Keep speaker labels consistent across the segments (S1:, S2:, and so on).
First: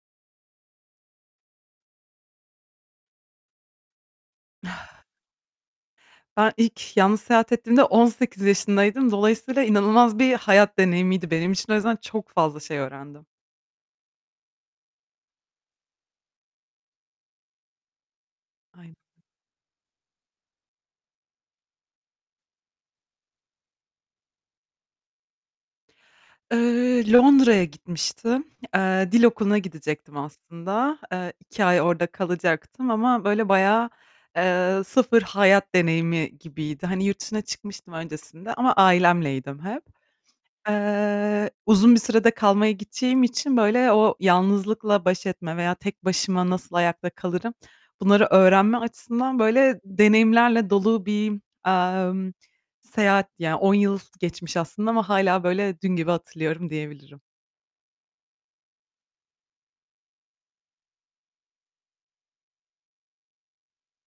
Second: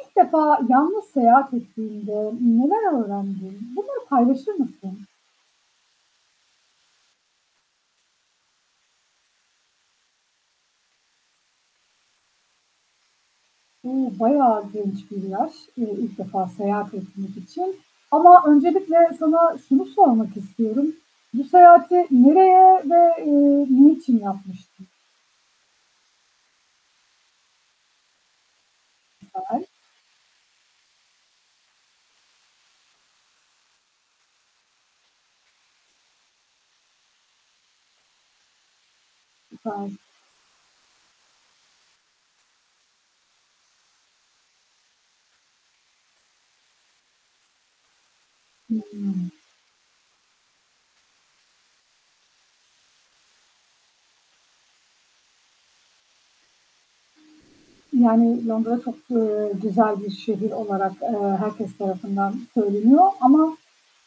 S1: İlk defa yalnız seyahat ettiğinde neler öğrendin? Bunları paylaşır mısın?
S2: Ben ilk yalnız seyahat ettiğimde 18 yaşındaydım. Dolayısıyla inanılmaz bir hayat deneyimiydi benim için. O yüzden çok fazla şey öğrendim.
S1: Uuu, bayağı geniş bir yaş ilk defa seyahat etmek için ama
S2: Ay!
S1: öncelikle sana şunu sormak istiyorum. Bu seyahati nereye ve, eee, niçin yapmıştın?
S2: Eee, Londra'ya gitmiştim. Eee, dil okuluna
S1: Güzel.
S2: gidecektim aslında. Eee, 2 ay orada kalacaktım ama böyle bayağı, eee, sıfır hayat deneyimi gibiydi. Hani yurt dışına çıkmıştım öncesinde ama ailemleydim hep.
S1: Süper.
S2: Eee, uzun bir sürede kalmaya gideceğim için böyle o yalnızlıkla baş etme veya tek başıma nasıl ayakta kalırım bunları öğrenme
S1: Hıı.
S2: açısından böyle deneyimlerle dolu bir, emm, seyahat, yani, 10 yıl geçmiş aslında ama hâlâ böyle dün gibi hatırlıyorum diyebilirim.
S1: Yani, Londra çok, eee, güzel bir şehir olarak, eee, herkes tarafından söyleniyor ama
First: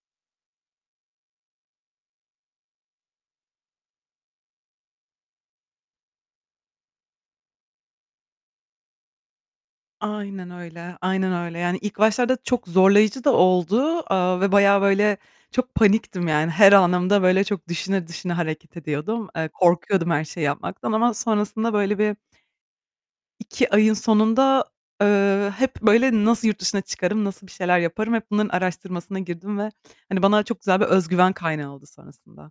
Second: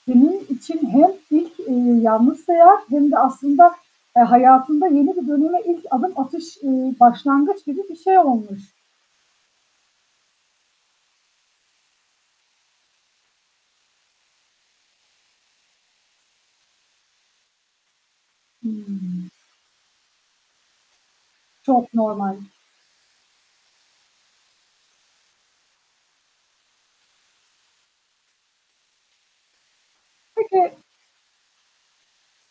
S1: senin için hem ilk, eee, yalnız sayehat hem de aslında, eee, hayatında yeni bir döneme ilk adım atış, eee, başlangıç gibi bir şey olmuş.
S2: Aynen öyle, aynen öyle. Yani, ilk başlarda çok zorlayıcı da oldu, eee, ve bayağı böyle çok paniktim yani, her anımda böyle çok düşüne düşüne hareket ediyordum.
S1: Hıı.
S2: Eee, korkuyordum her şeyi yapmaktan ama sonrasında
S1: Çok
S2: böyle bir
S1: normal.
S2: 2 ayın sonunda, eee, hep böyle nasıl yurt dışına çıkarım, nasıl bir şeyler yaparım, hep bunların araştırmasına girdim ve, hani, bana çok güzel
S1: Peki
S2: bir özgüven kaynağı oldu sonrasında.